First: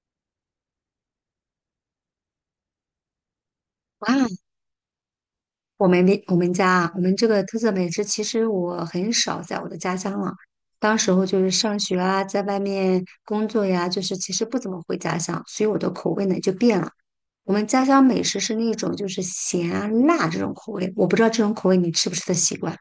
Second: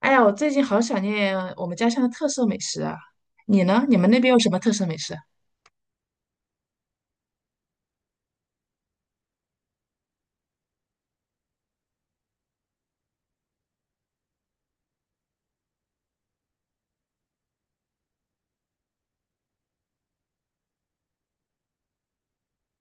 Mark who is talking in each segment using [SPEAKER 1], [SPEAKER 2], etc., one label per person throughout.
[SPEAKER 1] 哎呀，我最近好想念我们家乡的特色美食啊！你呢？你们
[SPEAKER 2] 哇，
[SPEAKER 1] 那边有什么特色美食啊？
[SPEAKER 2] 我们家啊，我们这个特色美食，其实我很少在我的家乡了。当时候就是上学啊，在外面工作呀，就是其实不怎么回家乡，所以我的口味呢就变了。我们家乡美食是那种就是咸啊辣这种口味，我不知道这种口味你吃不吃得习惯。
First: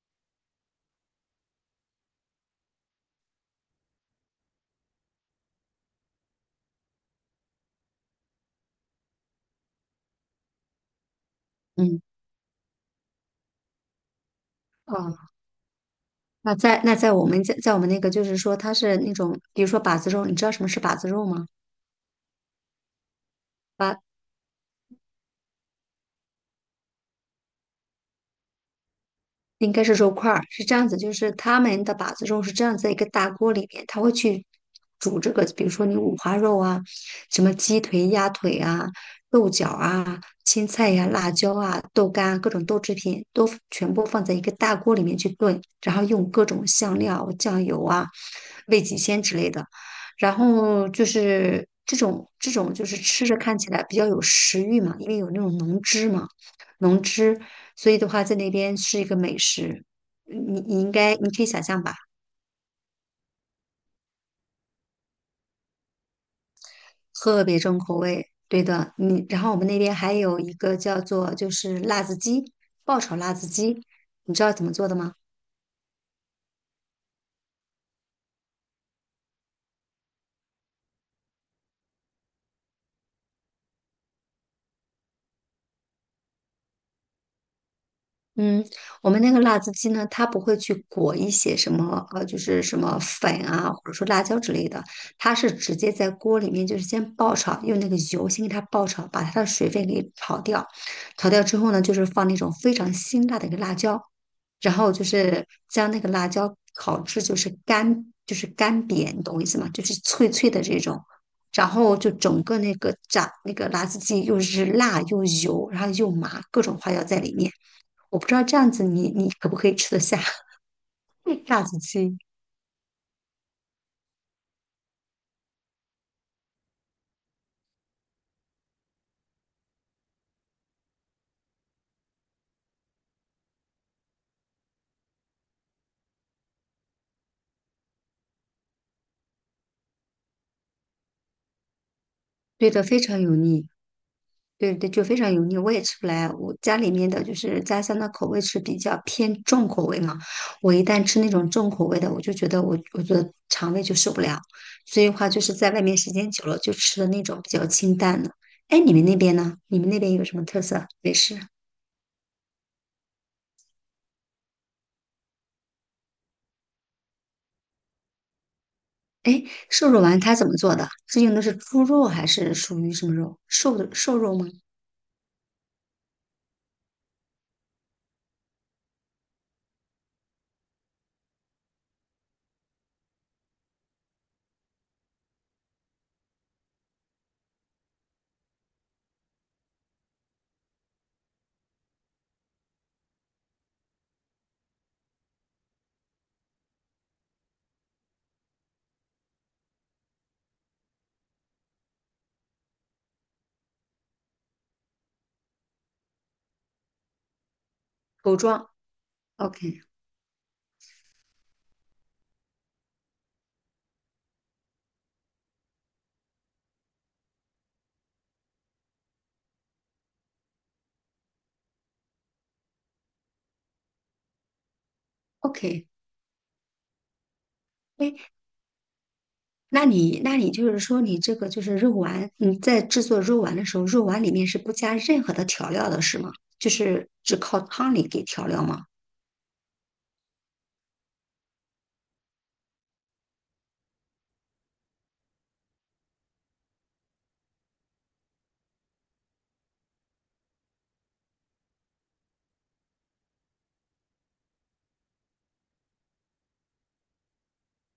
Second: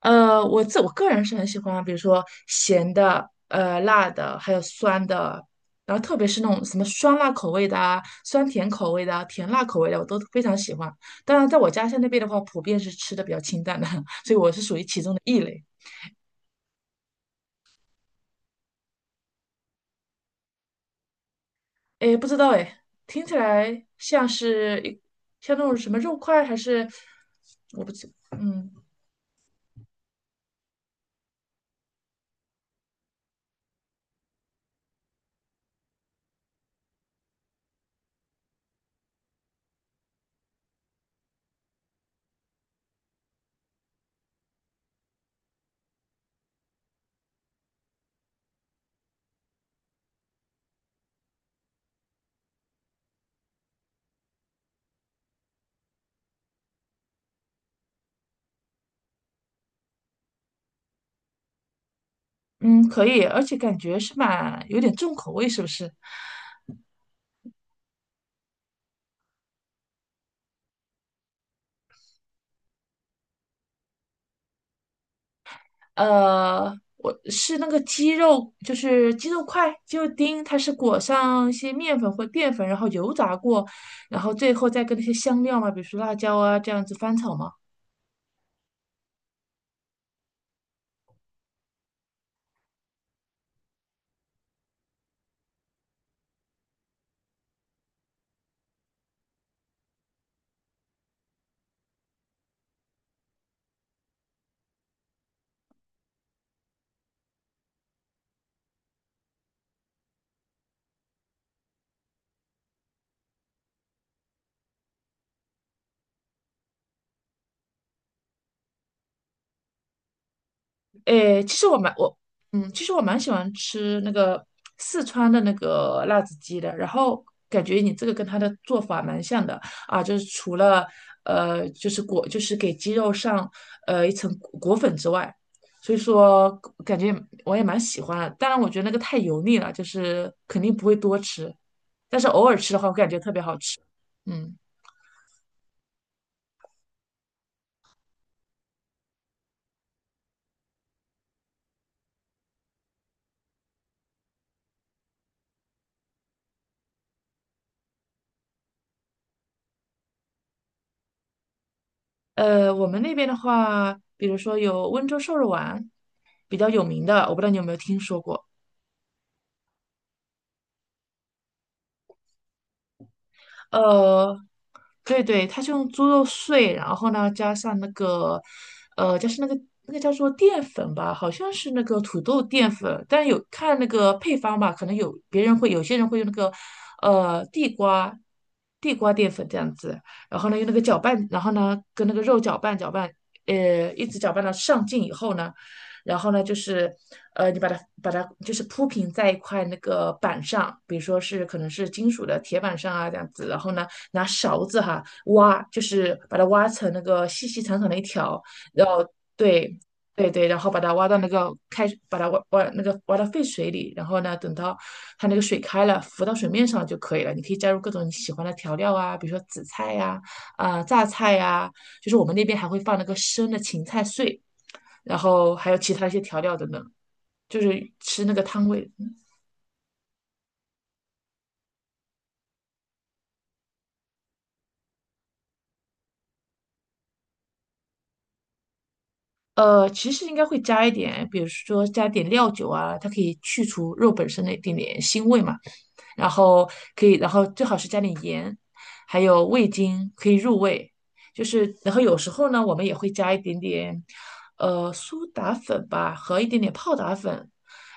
[SPEAKER 1] 我自我个人是很喜欢，比如说咸的、辣的，还有酸的，然后特别是那种什么酸辣口味的啊、酸甜口味的啊、甜辣口味的，我都非常喜欢。当然，在我家乡
[SPEAKER 2] 嗯。
[SPEAKER 1] 那边的话，普遍是吃的比较清淡的，所以我是属于其中
[SPEAKER 2] 哦。
[SPEAKER 1] 的异类。
[SPEAKER 2] 那在那在我们在在我们那个就是说它是那种，比如说把子肉，你知道什么是把子肉吗？
[SPEAKER 1] 哎，不知道哎，听起来像是一像那种什么肉块，还是我不知，嗯。
[SPEAKER 2] 应该是肉块儿，是这样子，就是他们的把子肉是这样子一个大锅里面，他会去煮这个，比如说你五花肉啊，什么鸡腿、鸭腿啊、豆角啊、青菜呀、辣椒啊、豆干啊、各种豆制品都全部放在一个大锅里面去炖，然后用各种香料、酱油啊、味极鲜之类的，然后就是这种就是吃着看起来比较有食欲嘛，因为有那种浓汁嘛。能吃，所以的话在那边是一个美食，你你应该你可以想象吧。
[SPEAKER 1] 嗯，可以，而且感觉是蛮有点重口味，是不是？
[SPEAKER 2] 特别重口味。对的，你然后我们那边还有一个叫做就是辣子鸡，爆炒辣子鸡，你知道怎么做的吗？
[SPEAKER 1] 我是那个鸡肉，就是鸡肉块、鸡肉丁，它是裹上一些面粉或淀粉，然后油炸过，然后最后再跟那些香料嘛，比如说辣椒啊这样子翻炒嘛。
[SPEAKER 2] 嗯，我们那个辣子鸡呢，它不会去裹一些什么就是什么粉啊，或者说辣椒之类的，它是直接在锅里面就是先爆炒，用那个油先给它爆炒，把它的水分给炒掉。炒掉之后呢，就是放那种非常辛辣的一个辣椒，然后就是将那个辣椒烤至就是干，就是干瘪，你懂我意思吗？就是脆脆的这种。然后就整个那个炸那个辣子鸡又是辣又油，然后又麻，各种花椒在里面。我不知道这样子你可不可以吃得下
[SPEAKER 1] 诶，其
[SPEAKER 2] 炸
[SPEAKER 1] 实我
[SPEAKER 2] 子
[SPEAKER 1] 蛮我
[SPEAKER 2] 鸡？
[SPEAKER 1] 嗯，其实我蛮喜欢吃那个四川的那个辣子鸡的，然后感觉你这个跟它的做法蛮像的啊，就是除了就是给鸡肉上一层裹粉之外，所以说感觉我也蛮喜欢的。当然，我觉得那个太油腻了，就是肯定不会多吃，但是偶尔
[SPEAKER 2] 对
[SPEAKER 1] 吃的
[SPEAKER 2] 的，
[SPEAKER 1] 话，我
[SPEAKER 2] 非
[SPEAKER 1] 感觉
[SPEAKER 2] 常
[SPEAKER 1] 特
[SPEAKER 2] 油
[SPEAKER 1] 别好
[SPEAKER 2] 腻。
[SPEAKER 1] 吃。嗯，
[SPEAKER 2] 对对，就非常油腻，我也吃不来。我家里面的就是家乡的口味是比较偏重口味嘛，我一旦吃那种重口味的，我就觉得我的肠胃就受不了。所以的话就是在外面时间久了，就吃的那种比较清淡的。哎，你们那边呢？你们那边有什么特色美食？
[SPEAKER 1] 我们那边的话，比如说有温州瘦肉丸，比较有名的，我不知道你有没有听说过。
[SPEAKER 2] 哎，瘦肉丸它怎么做的？是用的是猪肉还是属于什么肉？瘦的瘦肉
[SPEAKER 1] 呃，
[SPEAKER 2] 吗？
[SPEAKER 1] 对对，它是用猪肉碎，然后呢加上那个，加上那个叫做淀粉吧，好像是那个土豆淀粉，但有看那个配方吧，可能有别人会有些人会用那个，地瓜淀粉这样子，然后呢用那个搅拌，然后呢跟那个肉搅拌搅拌，一直搅拌到上劲以后呢。然后呢，就是你把它就是铺平在一块那个板上，比如说是可能是金属的铁板上啊这样子，然后呢，拿勺子哈挖，就是把它挖成那个细细长长的一
[SPEAKER 2] 狗
[SPEAKER 1] 条，
[SPEAKER 2] 壮
[SPEAKER 1] 然后对。
[SPEAKER 2] ？OK。
[SPEAKER 1] 对对，然后把它挖到那个开，把它挖挖那个挖到沸水里，然后呢，等到它那个水开了，浮到水面上就可以了。你可以加入各种你喜欢的调料啊，比如说紫菜呀、啊、榨菜呀、就是我们那边还会放那个生的芹菜碎，然后还有
[SPEAKER 2] OK。
[SPEAKER 1] 其他一些调料等等，就是
[SPEAKER 2] 哎，
[SPEAKER 1] 吃那个汤味。
[SPEAKER 2] 那你就是说，你这个就是肉丸，你在制作肉丸的时候，肉丸里面是不加任何的调料的，是吗？就是只靠汤里给调料吗？
[SPEAKER 1] 其实应该会加一点，比如说加点料酒啊，它可以去除肉本身的一点点腥味嘛。然后可以，然后最好是加点盐，还有味精可以入味。就是，然后有时候呢，我们也会加一点点，苏打粉吧，和一点点泡打粉，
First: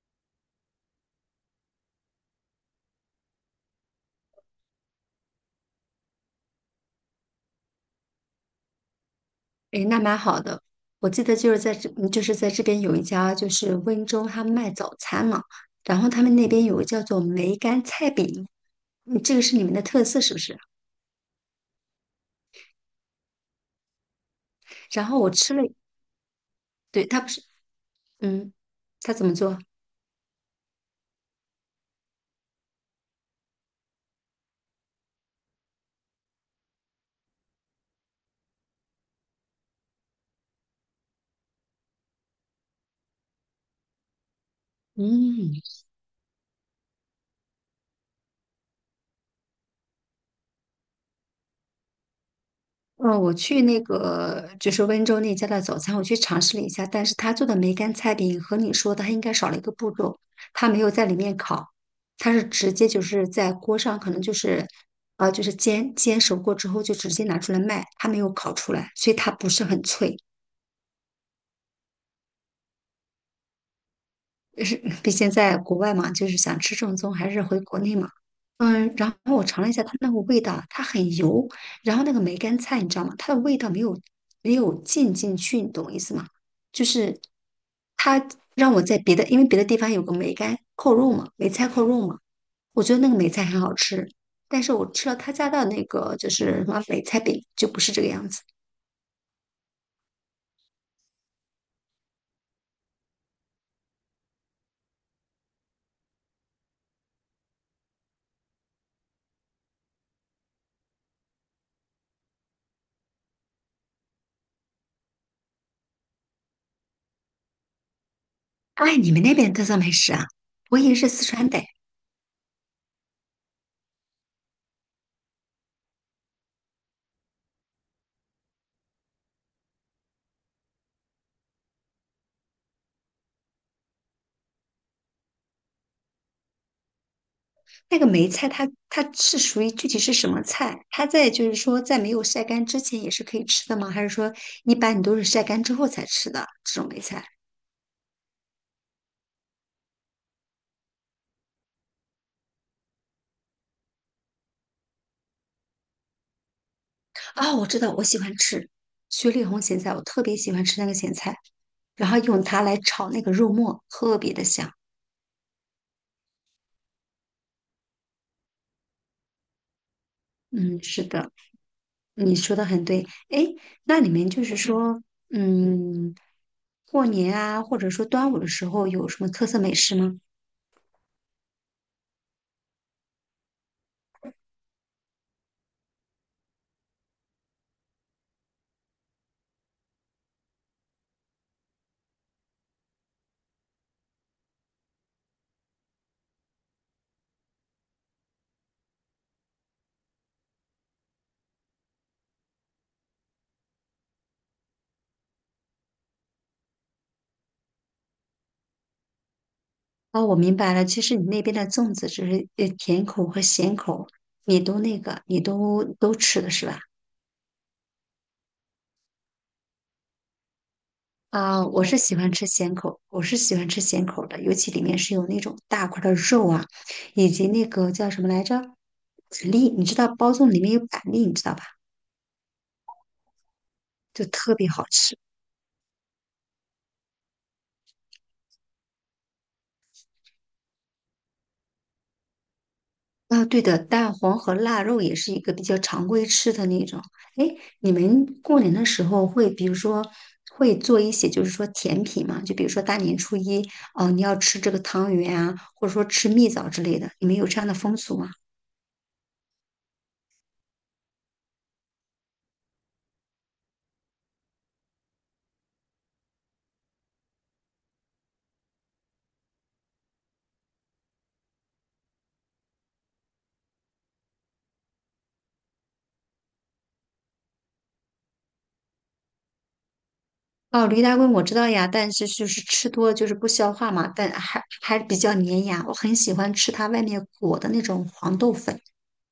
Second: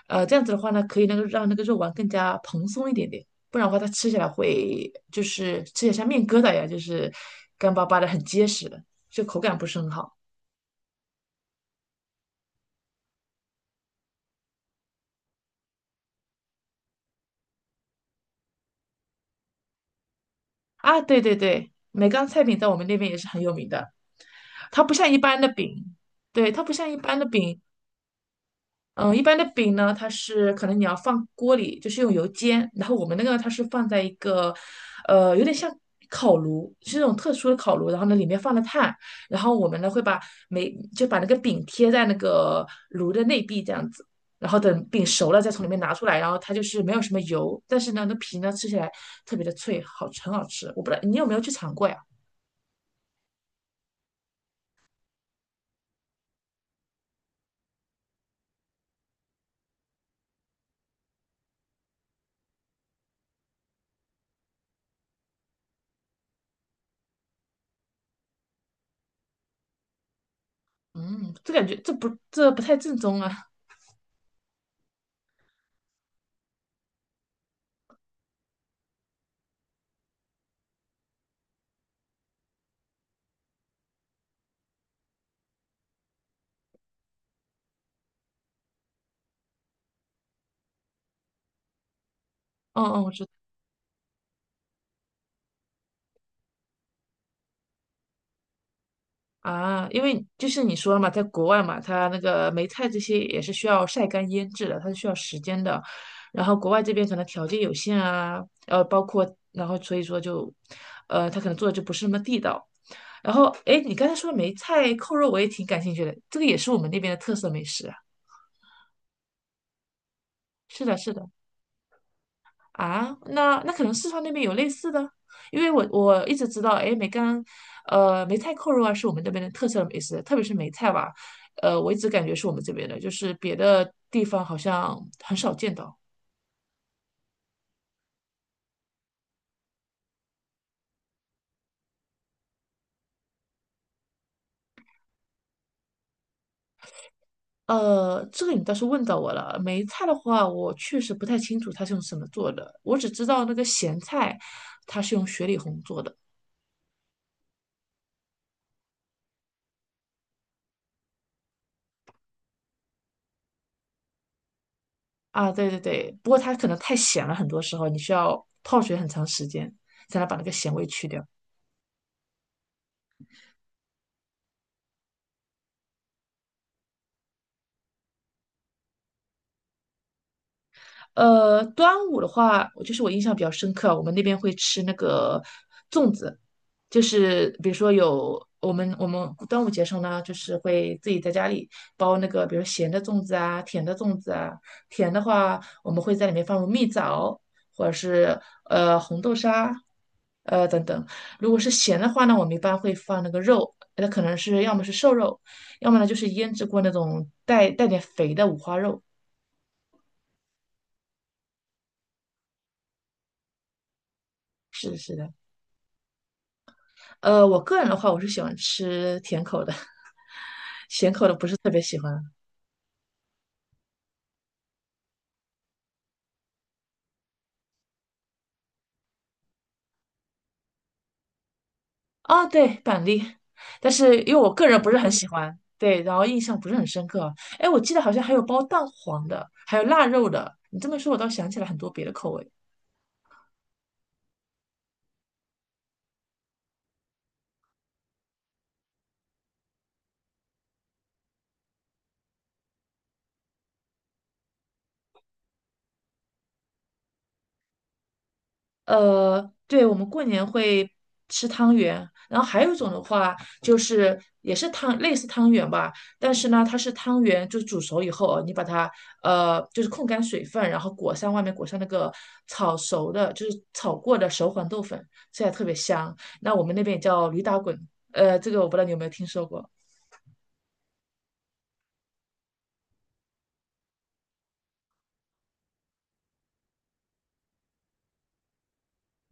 [SPEAKER 1] 这样子的话呢，可以那个让那个肉丸更加蓬松一点点，不然的话它吃起来会就是吃起来像面疙瘩一样，就是干巴巴的，很结实的，就口感不是
[SPEAKER 2] 哎，
[SPEAKER 1] 很
[SPEAKER 2] 那
[SPEAKER 1] 好。
[SPEAKER 2] 蛮好的。我记得就是在这，就是在这边有一家就是温州，他卖早餐嘛，然后他们那边有个叫做梅干菜饼，嗯，这个是你们的特色是不是？
[SPEAKER 1] 啊。对对对，梅干菜饼在我们那边也是很有名的，它不
[SPEAKER 2] 然
[SPEAKER 1] 像一
[SPEAKER 2] 后我
[SPEAKER 1] 般的
[SPEAKER 2] 吃了，
[SPEAKER 1] 饼，对，它不像一
[SPEAKER 2] 对，
[SPEAKER 1] 般
[SPEAKER 2] 他
[SPEAKER 1] 的
[SPEAKER 2] 不是，
[SPEAKER 1] 饼，
[SPEAKER 2] 嗯，他
[SPEAKER 1] 嗯，一
[SPEAKER 2] 怎么
[SPEAKER 1] 般的
[SPEAKER 2] 做？
[SPEAKER 1] 饼呢，它是可能你要放锅里，就是用油煎，然后我们那个它是放在一个，有点像烤炉，是那种特殊的烤炉，然后呢里面放了炭，然后我们呢会把就把那个饼贴在那个炉的内壁这样子，然后等饼熟了再
[SPEAKER 2] 嗯。
[SPEAKER 1] 从里面拿出来，然后它就是没有什么油，但是呢那皮呢吃起来特别的脆，好很好吃。我不知道你有没有去尝过呀？
[SPEAKER 2] 嗯，我去那个就是温州那家的早餐，我去尝试了一下，但是他做的梅干菜饼和你说的，他应该少了一个步骤，他没有在里面烤，他是直接就是在锅上，可能就是就是煎煎熟过之后就直接拿出来卖，他没有烤出来，所以它不是很脆。
[SPEAKER 1] 嗯，这感觉这不太正宗啊。
[SPEAKER 2] 是，毕竟在国外嘛，就是想吃正宗，还是回国内嘛。嗯，然后我尝了一下它那个味道，它很油，然后那个梅干菜你知道吗？它的味道没有浸进去，你懂我意思吗？就是它让我在别的，因为别的地方有个梅干扣肉嘛，梅菜扣肉嘛，我
[SPEAKER 1] 嗯
[SPEAKER 2] 觉得
[SPEAKER 1] 嗯，
[SPEAKER 2] 那
[SPEAKER 1] 我
[SPEAKER 2] 个
[SPEAKER 1] 知
[SPEAKER 2] 梅
[SPEAKER 1] 道。
[SPEAKER 2] 菜很好吃，但是我吃了他家的那个就是什么梅菜饼，就不是这个样子。
[SPEAKER 1] 啊，因为就是你说了嘛，在国外嘛，它那个梅菜这些也是需要晒干腌制的，它是需要时间的。然后国外这边可能条件有限啊，包括然后所以说就，他可能做的就不是那么地道。然后，哎，你刚才说梅菜扣肉，我也挺感兴趣的，这个也是我们那边的特色美食啊。
[SPEAKER 2] 哎，你们那边的特色美食啊？我
[SPEAKER 1] 是
[SPEAKER 2] 以为
[SPEAKER 1] 的，
[SPEAKER 2] 是
[SPEAKER 1] 是
[SPEAKER 2] 四
[SPEAKER 1] 的。
[SPEAKER 2] 川的。
[SPEAKER 1] 啊，那可能四川那边有类似的，因为我一直知道，哎，梅干，梅菜扣肉啊是我们这边的特色美食，特别是梅菜吧，我一直感觉是我们这边的，就是别的地方好像很少见到。
[SPEAKER 2] 那个梅菜它是属于具体是什么菜？它在就是说在没有晒干之前也是可以吃的吗？还是说一般你都是晒干之后才吃的这种梅菜？
[SPEAKER 1] 这个你倒是问到我了，梅菜的话，我确实不太清楚它是用什么做的，我只知道那个咸菜，它是用雪里红做的。
[SPEAKER 2] 啊、我知道，我喜欢吃雪里红咸菜，我特别喜欢吃那个咸菜，然后用它来炒那个肉末，特别的香。
[SPEAKER 1] 啊，对对对，不过它可能太咸了，很多时候你需要泡水很长时间才能把那个咸
[SPEAKER 2] 嗯，
[SPEAKER 1] 味
[SPEAKER 2] 是
[SPEAKER 1] 去掉。
[SPEAKER 2] 的，你说的很对。哎，那你们就是说，嗯，过年啊，或者说端午的时候有什么特色美食吗？
[SPEAKER 1] 端午的话，我就是我印象比较深刻，我们那边会吃那个粽子，就是比如说有我们端午节上呢，就是会自己在家里包那个，比如咸的粽子啊，甜的粽子啊。甜的话，我们会在里面放入蜜枣，或者是红豆沙，等等。如果是咸的话呢，我们一般会放那个肉，那可能是要么是瘦肉，要么呢就是腌制过那种带点肥的五花肉。
[SPEAKER 2] 哦，我明白了。其实你那边的粽子只是甜口和咸口，你都
[SPEAKER 1] 是的
[SPEAKER 2] 那
[SPEAKER 1] 是
[SPEAKER 2] 个，
[SPEAKER 1] 的。
[SPEAKER 2] 你都吃的是吧？
[SPEAKER 1] 我个人的话，我是喜欢吃甜口的，咸口的不是
[SPEAKER 2] 啊，
[SPEAKER 1] 特别
[SPEAKER 2] 我是
[SPEAKER 1] 喜
[SPEAKER 2] 喜
[SPEAKER 1] 欢。
[SPEAKER 2] 欢吃咸口，我是喜欢吃咸口的，尤其里面是有那种大块儿的肉啊，以及那个叫什么来着，板栗，你知道包粽里面有板栗，你知道吧？
[SPEAKER 1] 哦，对，板栗，但是
[SPEAKER 2] 就
[SPEAKER 1] 因为我
[SPEAKER 2] 特
[SPEAKER 1] 个
[SPEAKER 2] 别
[SPEAKER 1] 人
[SPEAKER 2] 好
[SPEAKER 1] 不是很
[SPEAKER 2] 吃。
[SPEAKER 1] 喜欢，对，然后印象不是很深刻。哎，我记得好像还有包蛋黄的，还有腊肉的。你这么一说，我倒想起来很多别的口味。
[SPEAKER 2] 啊，对的，蛋黄和腊肉也是一个比较常规吃的那种。哎，你们过年的时候会，比如说会做一些，就是说甜品嘛，就比如说大年初一，哦，你要吃这个汤圆啊，或者说吃蜜枣之类的，你们有这样的风俗吗？
[SPEAKER 1] 对，我们过年会吃汤圆，然后还有一种的话就是也是汤，类似汤圆吧，但是呢，它是汤圆，就是煮熟以后啊，你把它就是控干水分，然后外面裹上那个炒熟的，就是炒过的熟黄豆粉，吃起来特别香。那我们那边也叫驴打滚，这个我不知道你有没有听说过。
[SPEAKER 2] 哦，驴打滚我知道呀，但是就是吃多了就是不消化嘛，但还比较粘牙，我很喜欢吃它外面裹的那种黄豆粉。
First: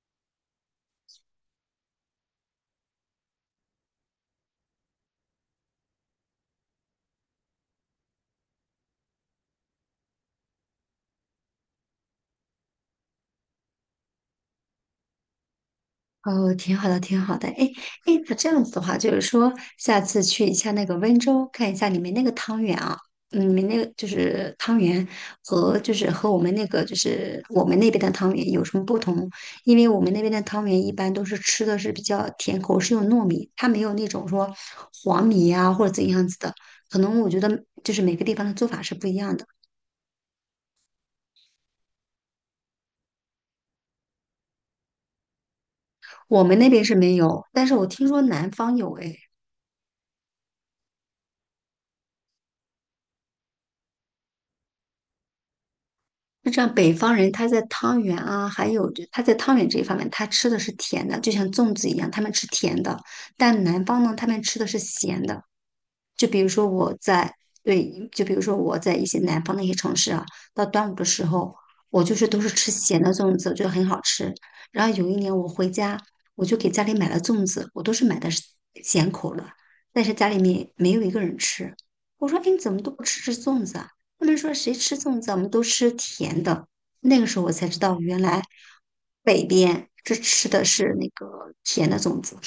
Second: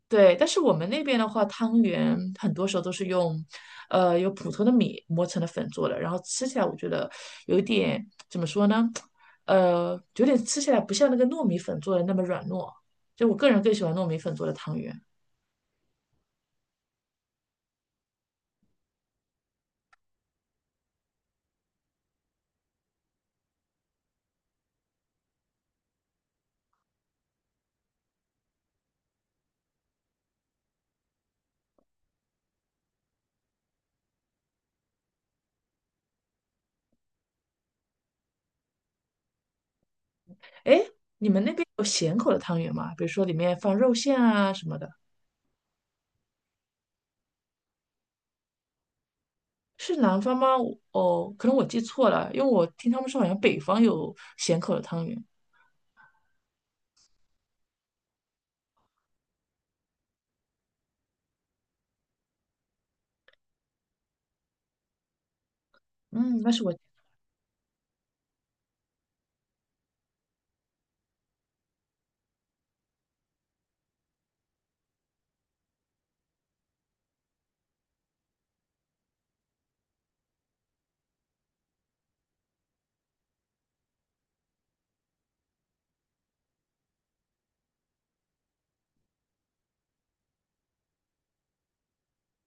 [SPEAKER 1] 对，但是我们那边的话，汤圆很多时候都是用，用普通的米磨成的粉做的，然后吃起来我觉得有一点怎么说呢，有点吃起来不像那个糯米粉做的那么软糯，就我个人更喜欢糯米粉做的汤圆。
[SPEAKER 2] 哦，挺好的，挺好的。哎，哎，那这样子的话，就是说下次去一下那个温州，看一下你们那个汤圆啊，嗯，你们那个就是汤圆和就是和我们那个就是我们那边的汤圆有什么不同？因为我们那边的汤圆一般都是吃的是比较甜口，是用糯米，它没有那种说黄米啊或者怎样子的。可能我觉得就是每个地方的做法是不一样的，
[SPEAKER 1] 哎，你们那边有咸口的汤圆吗？比如说里面放肉馅啊什么的，
[SPEAKER 2] 我们那边是没有，但是我听说南方有哎。
[SPEAKER 1] 是南方吗？哦，可能我记错了，因为我听他们说好像北方有咸口的汤圆。
[SPEAKER 2] 就这样，北方人他在汤圆啊，还有就他在汤圆这一方面，他吃的是甜的，就像粽子一样，他们吃甜的；但南方呢，他们吃的是咸的。就比
[SPEAKER 1] 嗯，
[SPEAKER 2] 如
[SPEAKER 1] 那是
[SPEAKER 2] 说
[SPEAKER 1] 我。
[SPEAKER 2] 我在对，就比如说我在一些南方的一些城市啊，到端午的时候，我就是都是吃咸的粽子，我觉得很好吃。然后有一年我回家，我就给家里买了粽子，我都是买的是咸口的，但是家里面没有一个人吃。我说：“哎，你怎么都不吃粽子啊？”他们说：“谁吃粽子啊，我们都吃甜的。”那个时候我才知道，原来北边这吃的是那个甜的粽子。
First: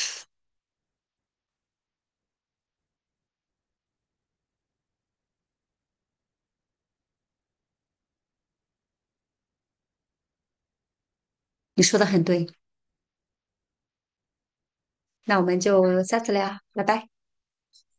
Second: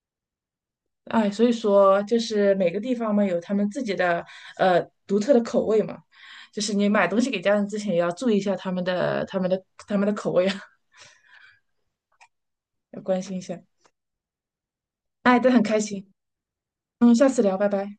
[SPEAKER 1] 哎，所以说就是每个地方嘛有他们自己的独特的口味嘛，就是你买东西给家人之前也要注意一下他们的口味啊，
[SPEAKER 2] 你说的很对，
[SPEAKER 1] 要关心一下。哎，
[SPEAKER 2] 那我
[SPEAKER 1] 都
[SPEAKER 2] 们
[SPEAKER 1] 很开
[SPEAKER 2] 就
[SPEAKER 1] 心，
[SPEAKER 2] 下次聊，拜拜。
[SPEAKER 1] 嗯，下次聊，拜拜。